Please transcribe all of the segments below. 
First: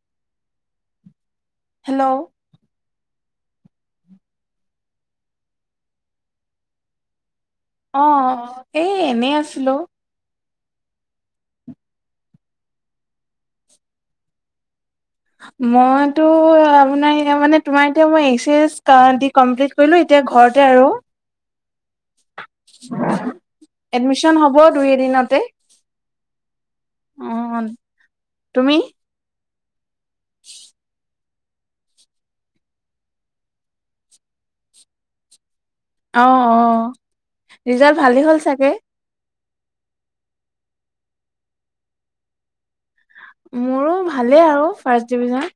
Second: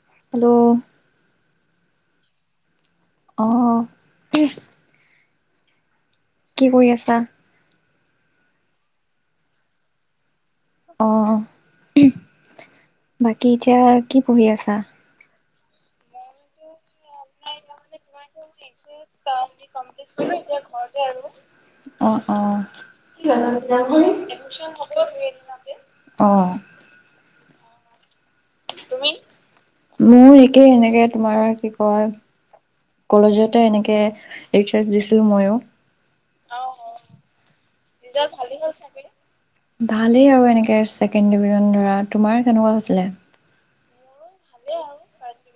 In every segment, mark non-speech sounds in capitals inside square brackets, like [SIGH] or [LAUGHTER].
Hello hello. অহ। [INAUDIBLE] কি কৰি আছা? অ', এই এনেই আছিলো। অ', বাকী এতিয়া কি পঢ়ি আছা? মইতো তোমাৰ মানে এচি এছ কান্দি কমপ্লিট কৰিলো এতিয়া ঘৰতে আৰু, অ অ এডমিশন হব দুই এদিনতে, অ অ। তুমি? মোৰ একে এনেকে তোমাৰ কি কয়। কলেজতে এনেকে আইটছ এছ দিছিলো ময়ো। অ অ ৰিজাল্ট ভালেই হ'ল চাগে? ভালেই আৰু এনেকে ছেকেড ডিভিজন ধৰা তোমাৰ কেনেকুৱা হৈছিলে? মোৰো ভাল ভালেই আৰু ফাৰ্ষ্ট ডিভিজন।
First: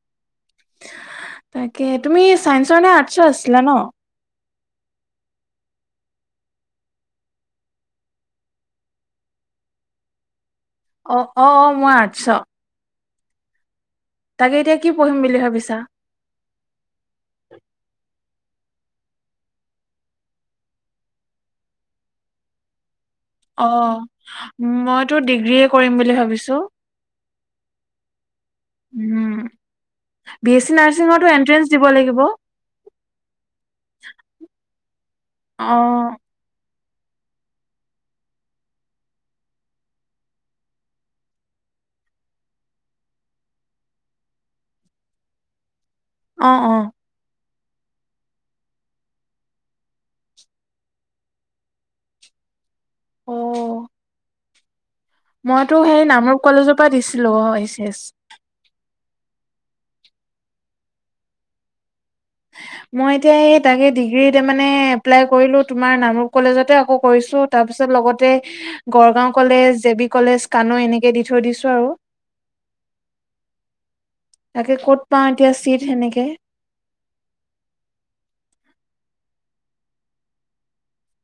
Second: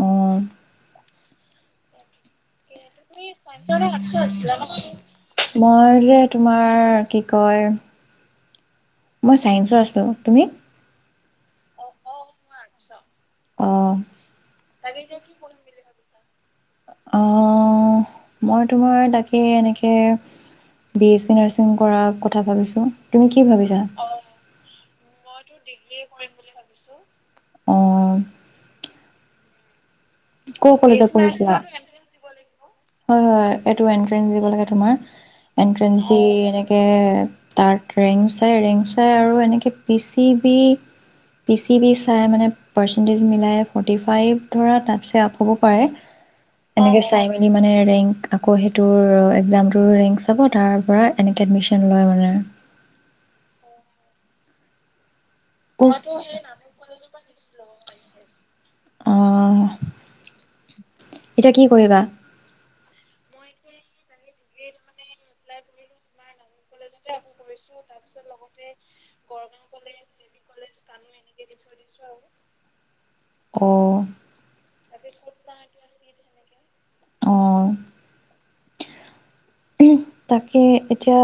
অ। তাকে তুমি চাইেন্সৰ নে আৰ্টছৰ আছিলা ন? মই যে তোমাৰ কি কয় মই চাইন্সৰ আছো তুমি? অ', অ', মই আাতছৰ। অ। তাকে এতিয়া কি পঢ়িম বুলি ভাবিছা? অ', মই তোমাৰ তাকে এনেকে বি এফ চি নাৰ্ছিং কৰাৰ কথা ভাবিছোঁ। তুমি কি ভাবিছা অ', মইতো ডিগ্ৰী কৰিম বুলি ভাবিছো। অ উম। বি এছ চি কৰ কলেজত নাৰ্ছিঙতো পঢ়িছিলা? এন্ট্ৰেন্স দিব লাগিব হয় হয় এইটো এনট্ৰেঞ্চ দিব লাগে তোমাৰ অ এন্টেঞ্চ দি এ তাত ৰেংক চাই ৰেংক চাই আৰু এনেকে P C B P C B চাই মানে পাৰ্চেন্টেজ মিলাই ফৰ্টি ফাইভ ধৰা তাত চেয়াপ হ'ব পাৰে অ অ এনেকে চাই ম ৰেংক আকৌ সেইটোৰ এক্সামটোৰ ৰেংক চাব, তাৰ পৰা এনেকে এডমিছন লয় মানে আৰু। অ। মইতো সেই নামৰূপ কলেজৰ পৰা দিছিলো এইচ এচ। অ', এতিয়া কি কৰিবা? মই এতিয়া এই তাকে ডিগ্ৰী এতিয়া মানে এপ্লাই কৰিলো তোমাৰ নামৰূপ কলেজতে আকৌ কৰিছোঁ, তাৰ পিছত লগতে Gargaon college, J B college, Kanoi এনেকৈ দি থৈ দিছোঁ আৰু। অ' তাকে ক'ত পাওঁ এতিয়া চিট সেনেকে কি অ'। ওহ, তাকে এতিয়া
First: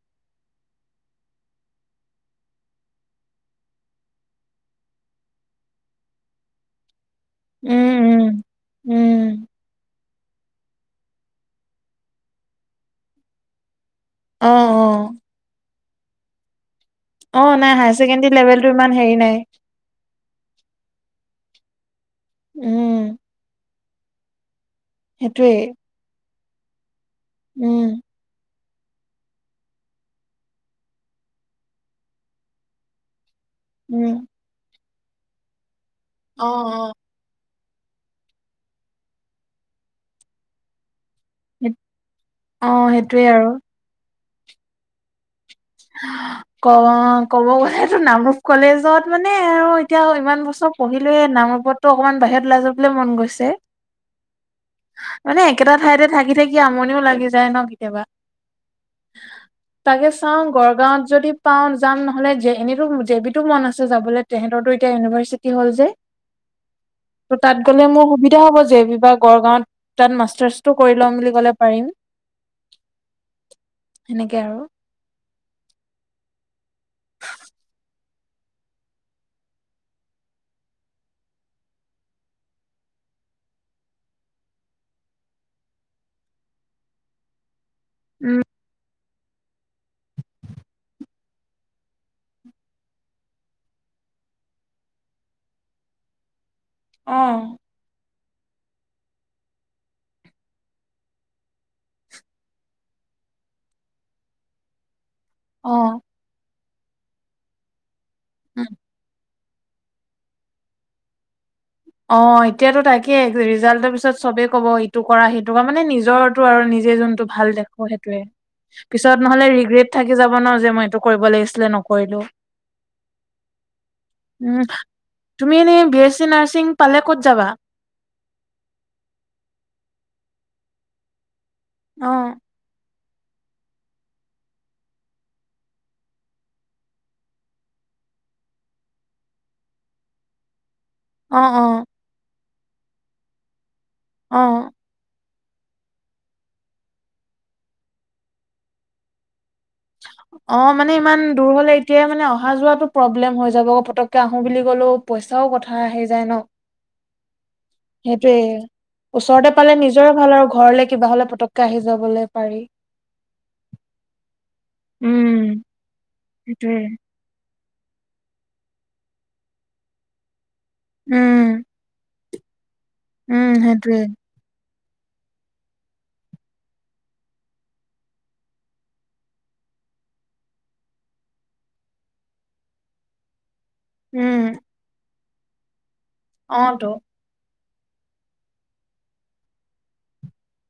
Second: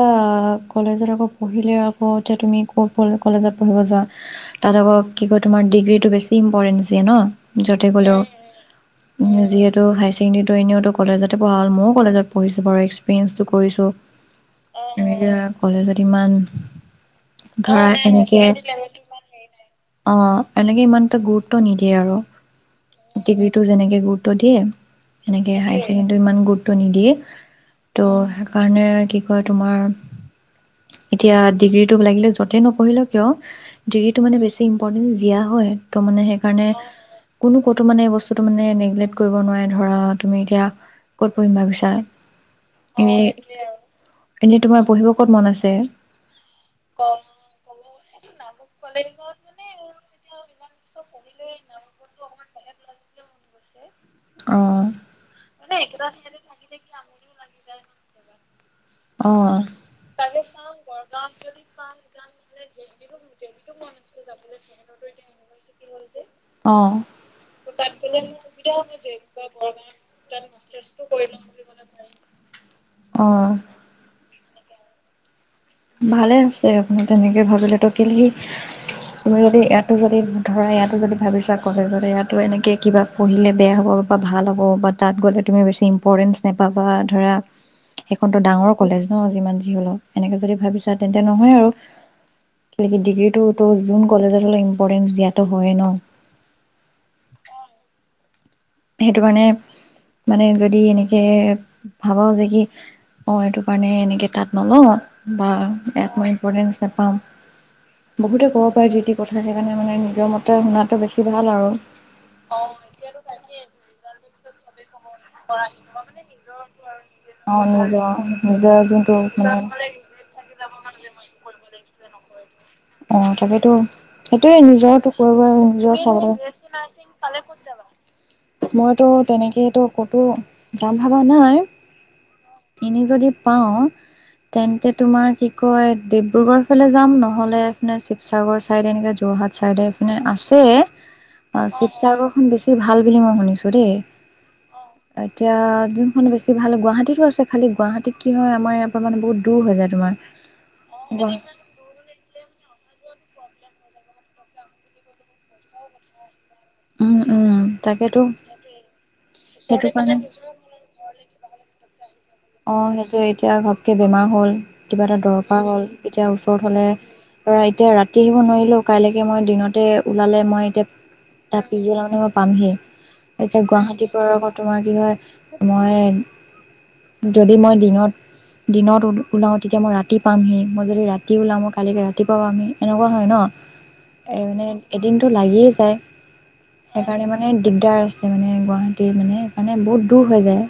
কলেজত আকৌ পঢ়িলে আকৌ এতিয়া তুমি কপ কলেজত পঢ়িব যোৱা, তাত আকৌ কি কয় তোমাৰ ডিগ্ৰীটো বেছি ইম্পৰ্টেঞ্চ দিয়ে ন? য'তে উম গ'লেও। উম উম উ যিহেতু হাইচ এনেওতো এনেওতো কলেজতে পঢ়া হ'ল, মও কলেজত পঢ়িছোঁ বাৰু এক্স [UNINTELLIGIBLE] কৰিছোঁ। অ অ কলেজ ইমান! অ নাই ধৰা হায়াৰ ছেকেণ্ডৰী এনেকে, লেভেলটো ইমান হেৰি নাই অ' এনেকে ইমান এটা গুৰুত টো নিদিয়ে আৰু। উম ডিগ্ৰীটো যেনেকে গুৰুত্ব দিয়ে সেইটোৱে এনেকে হাই ছেকেণটো ইমান গুত টো নিদিয়ে। উম ত' কাৰণে কি কয় তোমাৰ, এতিয়া ডিগ্ৰীটো লাগিলে য'তেই নপঢ়িলো কিয় উম ডিগ্ৰী টো মানে বেছি [UNINTELLIGIBLE] জীয়া হয়। ত মানে অ সেইকাৰণে কোনো ক'তো মানে বস্তুটো মানে নেগলেক্ট কৰিব নোৱাৰে ধৰা, ‌তুমি এতিয়া ক'ত পঢ়িম ভাৱিছা? অ অ সেইটোৱে আৰু [UNINTELLIGIBLE] এনে তোমাৰ পঢ়িব ক'ত মন আছে? ক'ব, ক'ব গলে এই নামৰূপ কলেজত মানে আৰু এতিয়া ইমান বছৰ পঢ়িলোৱে নামৰূপততো অকমান বাহিৰত ওলাই যাবলৈ মন গৈছে। অঁ মানে একেটা ঠাইতে থাকি থাকি আমনিও লাগি যায় ন [UNINTELLIGIBLE] তাকে চাওঁ অ'। গড়গাঁৱত যদি পাওঁ যাম, নহ'লে জে এনেতো জে, বি টো মন আছে যাবলৈ তেহেঁতৰতো এতিয়া ইউনিভাৰ্চিটি হ'ল যে, অঁ ত' তাত গ'লে মোৰ সুবিধা হ'ব জে, বি বা গড়গাঁৱত তাত মাষ্টাৰ্চটো কৰি ল'ম বুলি ক'লে পাৰিম। অঁ সেনেকে আৰু। ভালে আছ এ আপুনি তেনেকে ভাবিলেতো কেলে, তুমি যদি ইয়াতো যদি ধৰা ইয়াতো যদি ভাৱিছা কলেজত ইয়াতো এনেকৈ কিবা পঢ়িলে বেয়া হ'ব, বা ভাল হ'ব, বা তাত গ'লে তুমি বেছি ইম্প'ৰ্টেঞ্চ নাপাবা, ধৰা সেখনতো উম ডাঙৰ কলেজ! অ, যিমান যি হ'লেও। এনেকে যদি ভাৱিছা, তেন্তে নহয় আৰু। [UNINTELLIGIBLE] ডিগ্ৰীটো তো জোন কলেজত হ'লেও ইম্পৰ্টেণ্চ দিয়াটো হয়েই ন? অ সেইটো কাৰণে মানে যদি এনেকে ভাবাও যে কি অ এইটো কাৰণে এনেকে তাত নলওঁ বা অ একো ইম্পৰ্টেণ্ট নাপাম বহুতে উ ক'ব পাৰে যিতি কথা থাকি মানে মানে নিজৰ মতে শুনাটো বেছি ভাল আৰু অ এতিয়াতো তাকে ৰিজাল্টৰ পিছত ত চবে ক'ব টো কৰা সেইটো কৰা মানে নিজৰটো আৰু নিজে যোনটো ভাল অ দেখো নিজৰ সেইটোয়ে নিজৰ যোনটো পিছত নহ'লে মানে ৰিগ্ৰেট থাকি যাব ন যে মই এইটো কৰিব লাগিছিলে নকো কৰিলোঁ অ', তাকেইতো সেইটোয়ে নিজৰ কৰিব তুমি এনে নিজৰ বি এছ চি চাবৰে নাৰ্ছিং পালে ক'ত যাবা। মইতো তেনেকেই ক'তো যাম ভাবা নাই? অহ এনেই যদি পাওঁ তেন্তে তোমাৰ কি কয় ডিব্ৰুগড়ৰ ফালে যাম নহ'লে, এইপিনে শিৱসাগৰ ছাইডে এনেকৈ যোৰহাট ছাইডে এইপিনে আছে অ', শিৱসাগৰ বেছি ভাল। বুলি মই শুনিছো কৰে অ এতিয়া জোনখনো বেছি ভাল গুৱাহাটীতো আছে খালি গুৱাহাটীত কি হয় আমাৰ ইয়াৰ পৰা মানে বহুত দূৰ হৈ যায় তোমাৰ। অ', মানে ইমান গুৱা দূৰ হলে এতিয়াই মানে অহা যোৱাটোত প্ৰব্লেম হৈ যাব আকৌ পতককে আহো বুলি ক'লেও পইচাও কথা আহি যায় ন। উম, উম, তাকেতো সেইটোয়ে ওচৰতে পালে সেইটো নিজৰে কাৰণে ভাল আৰু ঘৰলে কিবা হলে পতককে আহি যাবলৈ পাৰি অ', সেইটো এতিয়া ঘপকে বেমাৰ হ'ল। কিবা এটা উম দৰকাৰ হ'ল এতিয়া ওচৰত সেইটোয়ে হ'লে পৰা এতিয়া ৰাতি আহিব নোৱাৰিলো, কাইলৈকে মই দিনতে ওলালে মই তেতিয়া উম ত পিছবেলা মানে মই পামহি। উম এতিয়া সেইটোয়ে গুৱাহাটী পৰাত তোমাৰ কি হয় মই? যদি মই দিনত দিনত ওলাওঁ, তেতিয়া মই ৰাতি পামহি মই যদি ৰাতি ওলাওঁ, মই কালিকৈ ৰাতিপোৱা পামহি এনেকুৱা হয় ন। উম এ মানে এদিন টো লাগিয়ে যায়। অ তো সেইকাৰণে মানে দিগদাৰ আছে মানে গুৱাহাটীৰ মানে সেইকাৰণে বহুত দূৰ হৈ যায়।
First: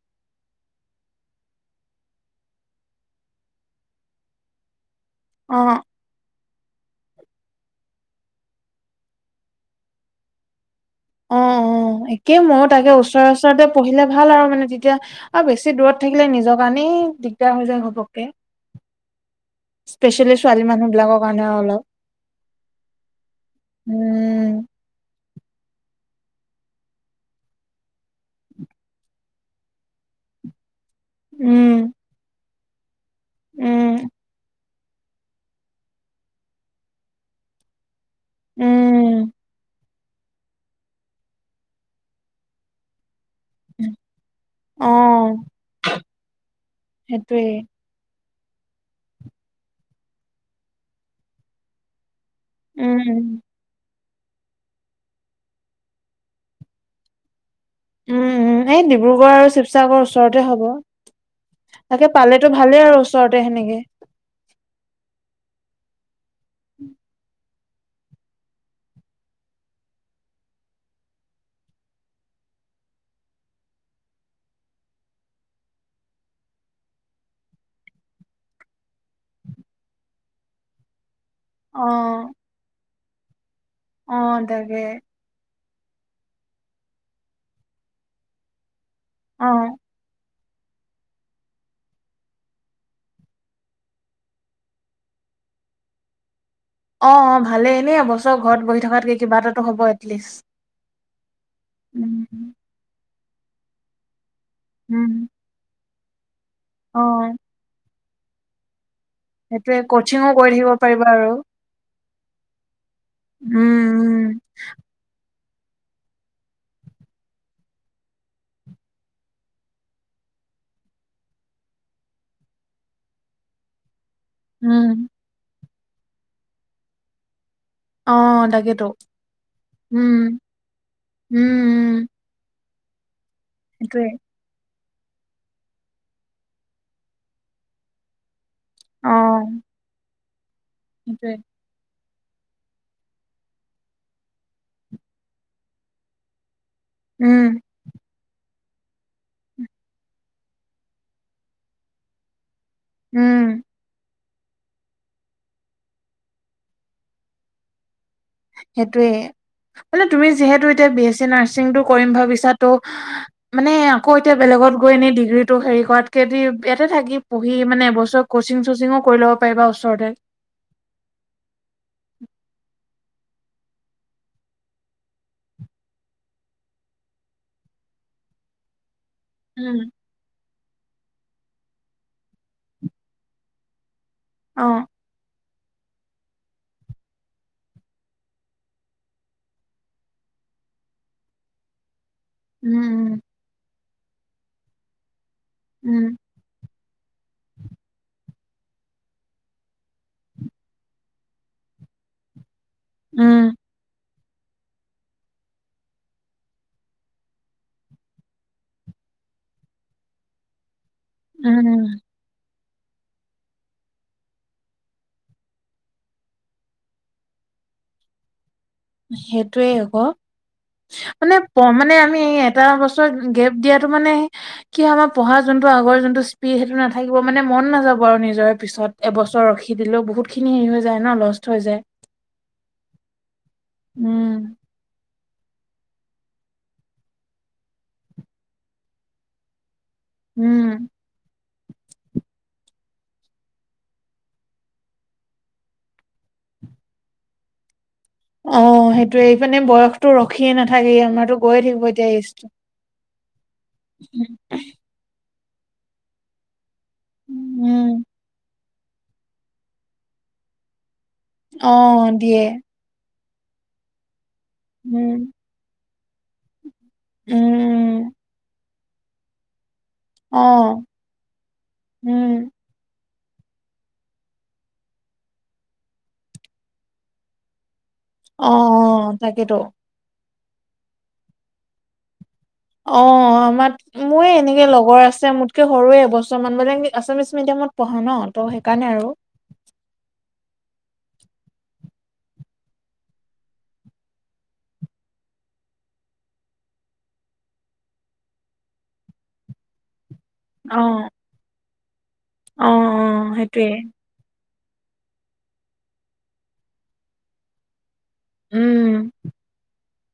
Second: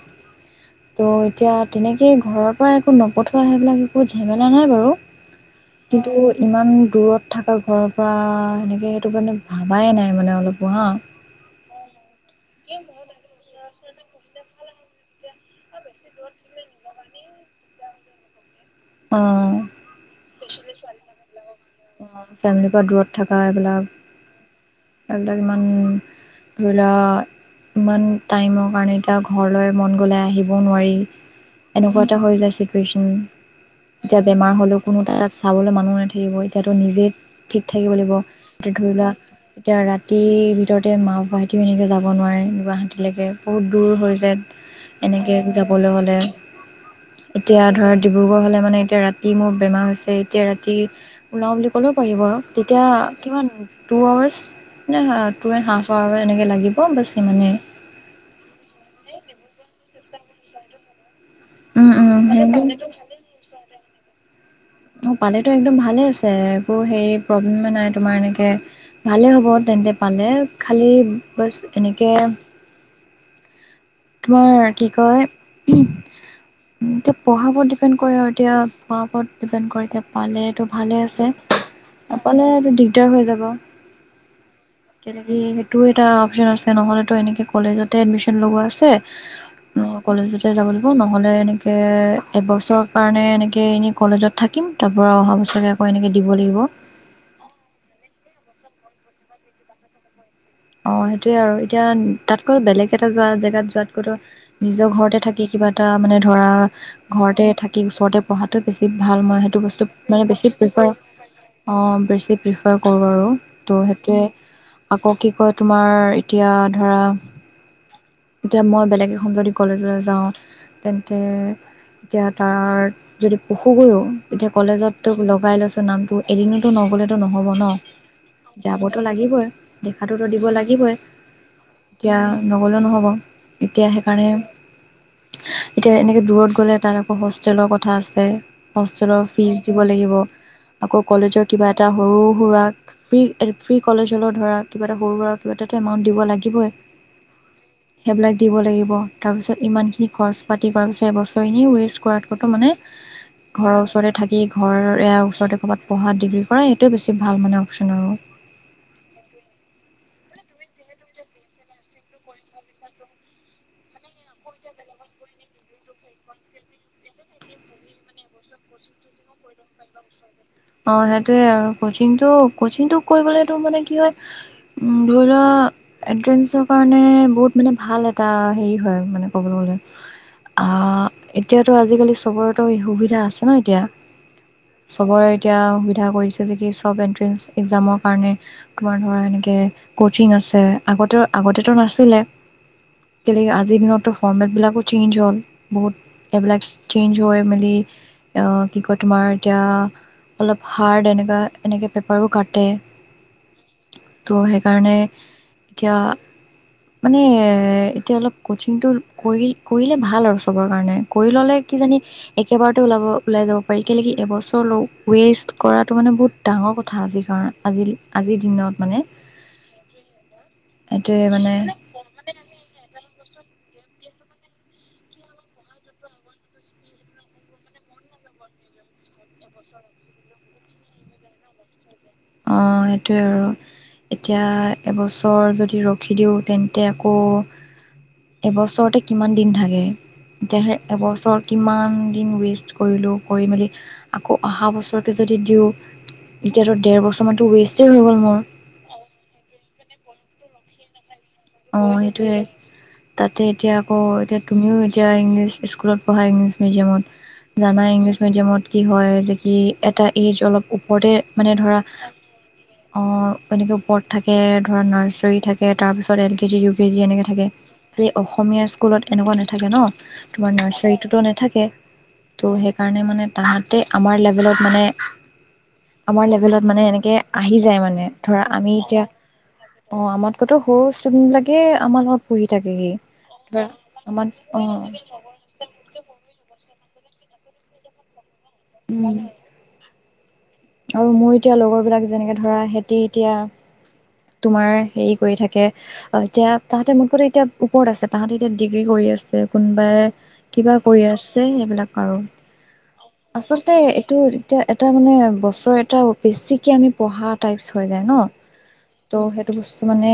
ত' এতিয়া তেনেকেই ঘৰৰ পৰা একো নপঠোৱা সেইবিলাক একো ঝেমেলা নাই বাৰু। অ কিন্তু ইমান দূৰত থকা ঘৰৰ পৰা সেনেকে, সেইটো মানে ভাবাই নাই মানে অলপ পহা অ', -অ', একেই ময় তাকে ওচৰে ওচৰতে পঢ়িলে ভাল আৰু মানে তেতিয়া আৰু বেছি দূৰত থাকিলে নিজৰ কাৰণেই দিগদাৰ হৈ যায় ঘপককে অ', স্পেচিয়েলি ছোৱালী মানুহ বিলাকৰ কাৰণে আৰু অলপ ফেমিলিৰ পৰা দূৰত থকা এইবিলাক উম এইবিলাক ইমান ধৰি লোৱা ইমান, টাইমৰ কাৰণে এতিয়া ঘৰলৈ মন গ'লে আহিবও নোৱাৰি। উম এনেকুৱা এটা হৈ যায় চ ওম উম এতিয়া বেমাৰ হ'লেও, কোনো এ তাত চাবলৈ মানুহ নাথাকিব এতিয়াতো নিজেই ঠিক থাকিব লাগিব। এতিয়া ধৰি লোৱা উম এতিয়া ৰাতি। ৰাতিৰ ভিতৰতে মা বাবা হতি এনেকৈ যাব নোৱাৰে গুৱাহাটীলৈকে বহুত দূৰ হৈ যায় অ এনেকৈ যাবলৈ হ'লে সেইটোৱে এতিয়া ধৰা। ডিব্ৰুগড় হ'লে মানে এতিয়া ৰাতি মোৰ বেমাৰ হৈছে এতিয়া ৰাতি ওলাওঁ বুলি ক'লে পাৰিব। তেতিয়া উম কিমান হ'ল। টু আৱাৰ্চ মানে টু এণ্ড হাফ আৱাৰ এনেকৈ লাগিব বছ সিমানেই। উম উম এই ডিব্ৰুগড় আৰু শিৱসাগৰৰ ওচৰতে হব। তাকে উম উম পালেতো ভালেই আৰু ওচৰতে সেনেকে। অঁ পালেতো একদম ভালে আছে একো হে প্ৰব্লেমে নাই তোমাৰ এনেকে ভালেই হ'ব তেন্তে পালে খালী বছ এনেকে তোমাৰ কি কয় এতিয়া পঢ়াৰ ওপৰত ডিপেণ্ড কৰে আৰু এতিয়া পঢ়াৰ ওপৰত ডিপেণ্ড কৰে এতিয়া পালেটো ভালে আছে। অ নাপালেটো আৰু দিগ। তৈ হৈ যাব। অ তাকে। এইটো এটা অপচন আছে নহ'লেতো এনেকে কলেজতে এডমিচন লগোৱা আছে। অ অঁ কলেজত। যাব লাগিব নহ'লে এনেকৈ এবছৰৰ কাৰণে এনেকৈ এনেই কলেজত থাকিম তাৰপৰা অহা বছৰকৈ আকৌ এনেকৈ দিব লাগিব। অ অ ভালেই এনেই এ বছৰ ঘৰত বহি থকাতকে কিবা এটাত টো হ'ব এটলিষ্ট। অ সেইটোয়ে আৰু এতিয়া উম, তাতকৈ বেলেগ এ যোৱা জেগাত যোৱাতকৈ নিজৰ উম, ঘৰতে থাকি কিবা। তাৰ মানে। ধৰা অ, ঘৰতে থাকি ওচৰতে। পঢ়াটো বেছি। ভাল হয় উম সেইটো সেইটোয়ে বস্তু মানে কচিঙো অঁ কৰি থাকিব পাৰিবা আৰু। বেছি প্ৰিফাৰ কৰো আৰু উম, ত সেইটো উম, আকৌ কি কয় তোমাৰ এতিয়া ধৰা এতিয়া মই বেলেগ এখন যদি কলেজলৈ যাওঁ তেন্তে এতিয়া তাত যদি পঢ়োগৈও এতিয়া উম, কলেজত তো লগাই লৈছো নামটো এদিনতো নগ'লেতো নহ'ব ন অ তাকেতো যাবতো লাগিবই উম দেখাটোতো দিব লাগিবই উম, উম, এতিয়া ন গলেও নহ'ব এতিয়া সেইটোয়ে সেইকাৰণে এতিয়া এনেকৈ দূৰত গ'লে তাত আকৌ হষ্টেলৰ কথা আছে অ, হষ্টেলৰ ফিচ দিব লাগিব আকৌ সেইটোয়ে কলেজৰ কিবা এটা সৰু সুৰাক ফ্ৰী ফ্ৰী কলেজলৈ ধৰাক কিবা এ সৰু সুৰাক কিবা এটা এমাউণ্ট দিব লাগিবই উম সেইবিলাক দিব লাগিব তাৰপিছত ইমানখিনি খৰচ পাতি কৰাৰ পিছত এবছৰ এনেই ৱেষ্ট কৰাতকৈতো মানে উম, ঘৰৰ ওচৰতে থাক কি ঘৰৰে ইয়াৰ ওচৰতে ক'ৰবাত পঢ়া ডিগ্ৰী কৰা সেইটোৱে বেছি ভাল মানে অপচন আৰু সেইটোৱে মানে তুমি যিহেতু এতিয়া বি এছ চি নাৰ্ছিংটো কৰিম ভাবিছা ত মানে আকৌ এতিয়া বেলেগত গৈ এনেই ডিগ্ৰীটো হেৰি কৰাতকে অতি ইয়াতে থাকি পঢ়ি মানে এবছৰ কচিং চচিঙো কৰি ল'ব পাৰিবা ওচৰতে অ সেইটোৱে আও কচিংটো কচিংটো কৰিবলৈতো মানে কি হয় ধৰি লোৱা এণ্ট্ৰেন্স কাৰণে বহুত মানে ভাল এটা সেই হয় মানে। কবলে গ'লে। উম, আহ এতিয়াতো আজিকালি চবৰেতো সুবিধা আছে ন এতিয়া। অ, চবৰেত এতিয়া সুবিধা কৰিছে যে কি চব এণ্ট্ৰেন্স এগজামৰ কাৰণে তোমাৰ ধৰা এনেকে ক'চিং আছে, আগতে আগতেতো নাছিলে। উম, তেনেকে আজিৰ দিনত তো ফৰ্মেতবিলাকো চেঞ্জ হ'ল। বহুত উম, এবিলাক চেঞ্জ হৈ মেলি আ কি কয় তোমাৰ এতিয়া অলপ হাৰ্ড এনেকুৱা এনেকৈ পেপাৰো কাটে। উ। ত সেইকাৰণে এতিয়া মানে এতিয়া অলপ কচিংটো কৰি কৰিলে ভাল আৰু চবৰ কাৰণে। কৰি উম, ল'লে উম, কিজানি এক- কেইবাৰতো ওলাব ওলাই যাব পাৰি কেলেকি এবছৰ লওঁ ৱেষ্ট কৰাটো মানে বহুত ডাঙৰ কথা আজিৰ কাৰণ আজি আজিৰ দিনত মানে সেইটোয়ে আকৌ মানে মানে আমি এটা বস্তু গেপ দিয়াতটো মানে কি আমাৰ পঢ়া যোনটো আগৰ যোনটো স্পীড সেইটো নাথাকিব মানে মন নাযাব আৰু নিজৰে পিছত এবছৰ ৰখি দিলেও বহুত খিনি হেৰি হৈ যায় ন লষ্ট হৈ যায় অঁ সেইটোৱে আৰু এতিয়া উম। এবছৰ বছৰ যদি ৰৈ দিওঁ তেন্তে আকৌ এবছৰতে কিমান দিন থাকে যে উম। এবছৰ কিমান দিন ৱেষ্ট কৰিলো কৰি মেলি আকৌ অহা বছৰত যদি দিওঁ তেতিয়াটো ডেৰ বছৰ টো ৱেষ্ট অঁ সেইটোৱে এইপিনে বয়স ৰৈয়ে নাথাকেই আমাৰো অঁ সেইটোৱে তাতে এতিয়া আকৌ এতিয়া তুমিও এতিয়া ইংলিছ স্কুলত পঢ়াই মিডিয়ামত জানা উম ইংলিছ মিডিয়ামত কি হয় যে কি এটা এই এইজ অলপ ওপৰতে মানে অ ধৰা দিয়ে। অঁ এনেকৈ ওপৰত থাকে তাকে ধৰা উম নাৰ্চাৰী থাকে তাৰ পাছত এল কে জি এনেকৈ উম থাকে উম, খালি অসমীয়া স্কুলত এনেকুৱা‌ নাথাকে ন অ তোমাৰ নাৰ্চাৰীটোতো নাথাকে ত উম সেইকাৰণে মানে তাহাঁতে আমাৰ লেভেলত মানে আমাৰ লেভেলত মানে এনেকৈ আহি যায় মানে ধৰা অঁ আমি এতিয়া অঁ তাকেতো অঁ আমাৰ কৈ সৰু ইছতুদেনট বিলাগে আমাৰ লগত পঢ়ি থাকেহি অঁ ধৰা আমাৰ আমাৰ মোৰ এনেকৈ অঁ লগৰ আছে মোৰকৈ সৰুৱে এবছৰ মান বোলে আছামিছ মিডিয়ামত পঢ়া ন ত' সেইকাৰণে উম, আৰু আৰু মোৰ এতিয়া লগৰ বিলাক যেনেকৈ ধৰা সিহঁতি এতিয়া তোমাৰ হেৰি কৰি থাকে এতিয়া তাহাঁতে মোৰ কতো এতিয়া ওপৰত আছে তাহাঁতে এতিয়া ডিগ্ৰী কৰি আছে কোনোবাই কিবা অ কৰি আছে এইবিলাক আৰু অ অ সেইটোয়ে আচলতে এইটো এতিয়া এটা মানে বছৰ এটা বেছিকে আমি পঢ়া টাইপছ হয় যাই ন ত' সেইটো বস্তু মানে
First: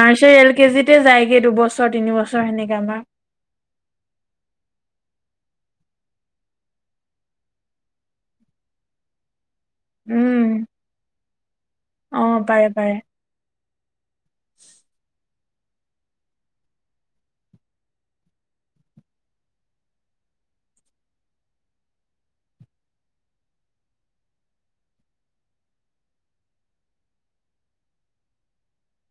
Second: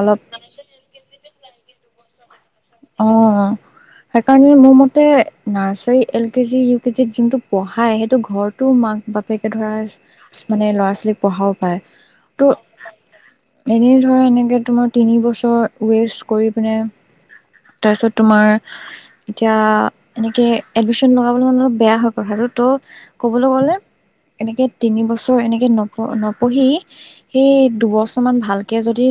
অলপ এল কেজিতে যায়গে দুবছ- ক তিনিৱছ চৰ সেনেকে আমাৰ সেই কাৰণে মোৰ মতে নাৰ্চাৰী, এল কেজি ইউ কেজিত যোনটো পঢ়াই সেইটো ঘৰতো মাক বাপেক ধৰাচ উম মানে ল'ৰা ছোৱালীক পঢ়াও পায় অ পাৰে পাৰে ত' [UNINTELLIGIBLE] ধৰ এনেকে তোমাৰ তিনি বছ চ ৱেষ্ট কৰি পিনে তাৰপিছত তোমাৰ এতিয়া এনেকে এডমিশ্যন লগাবলৈ মানে অলপ বেয়া হৈ কথাতো ত কবলৈ গলে এনেকে তিন বছৰ এনেকে নপ নপঢ়ি সেই দুবছৰ মান ভালকে যদি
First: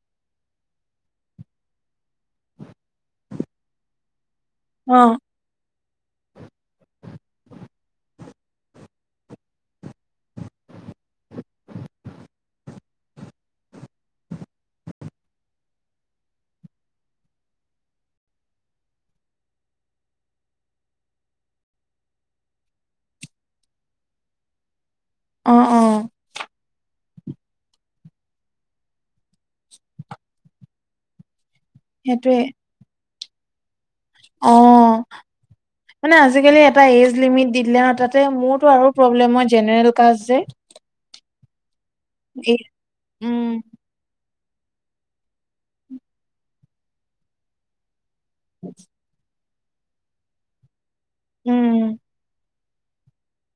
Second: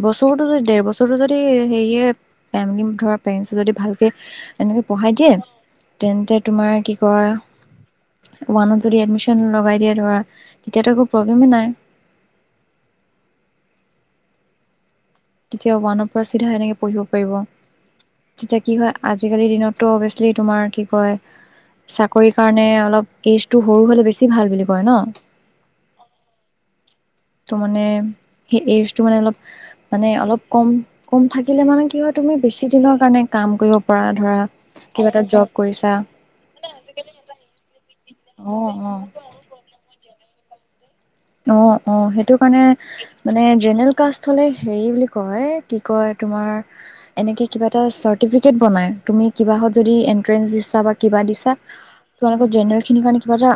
এবছৰতো যদি ডেৰ‌ বছৰতো যদি হেৰিয়ে পেণ্ডিং ধৰা পেঞ্চ যদি ভালকে এনেকে অ পঢ়াই দিয়ে তেন্তে তোমাৰ কি কয় ওৱানত যদি এডমিশ্যন লগাই দিয়ে ধৰা তেতিয়াতো একো প্ৰব্লেমেই নাই তেতিয়া ওৱানৰ পৰা চিধা এনেকে পঢ়িব পাৰিব তেতিয়া কি হয় আজিকালিৰ দিনততো অভিয়াচলি তোমাৰ কি কয় চাকৰি কাৰণে অলপ এইজটো সৰু হলে বেছি ভাল বুলি কয় ন অহ অহ ত' মানে সেই এইজটো মানে অলপ মানে অলপ কম কম থাক কিলে মানে কি হয় তুমি সেইটোৱে বেছি দিনৰ কাৰণে কাম কৰিব পৰা ধৰা অ কিবা এটা জব কৰিছা মানে আজিকালি এটা এজ লিমিট দি দিলে তাতে অ মোৰতো আৰু প্ৰব্লেম মোৰ জেনেৰেল কাষ্ট যে। অ। অ সেইটো এই কাৰণে মানে উম জেনেৰেল কাষ্ট। চলে সেই বুলি কয় কি কয় তোমাৰ এনেকে কিবা এটা চাৰ্ট- টিফিকেট বনাই। তুমি কিবাহত যদি এন্ট্ৰেন্স দিছা বা কিবা দিছা উম তোমালোকৰ জেনেৰেল খিনি কাৰণে কিবা এটা,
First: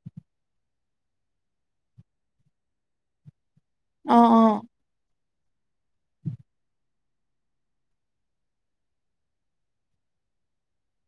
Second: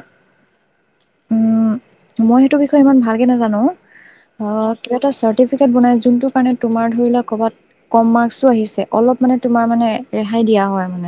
উ মই সেইটো বিষয়ে ইমান ভালকে নাজানো। অ কিবা এটা চাৰ্টিফি ফিকেত বনায়। যোনটো কানে তোমাৰ ধৰি লোৱা কৰবাত কম মাৰ্ক্সো আহিছে অলপ মানে তোমাৰ মানে ৰেহাই দিয়া হয় মানে।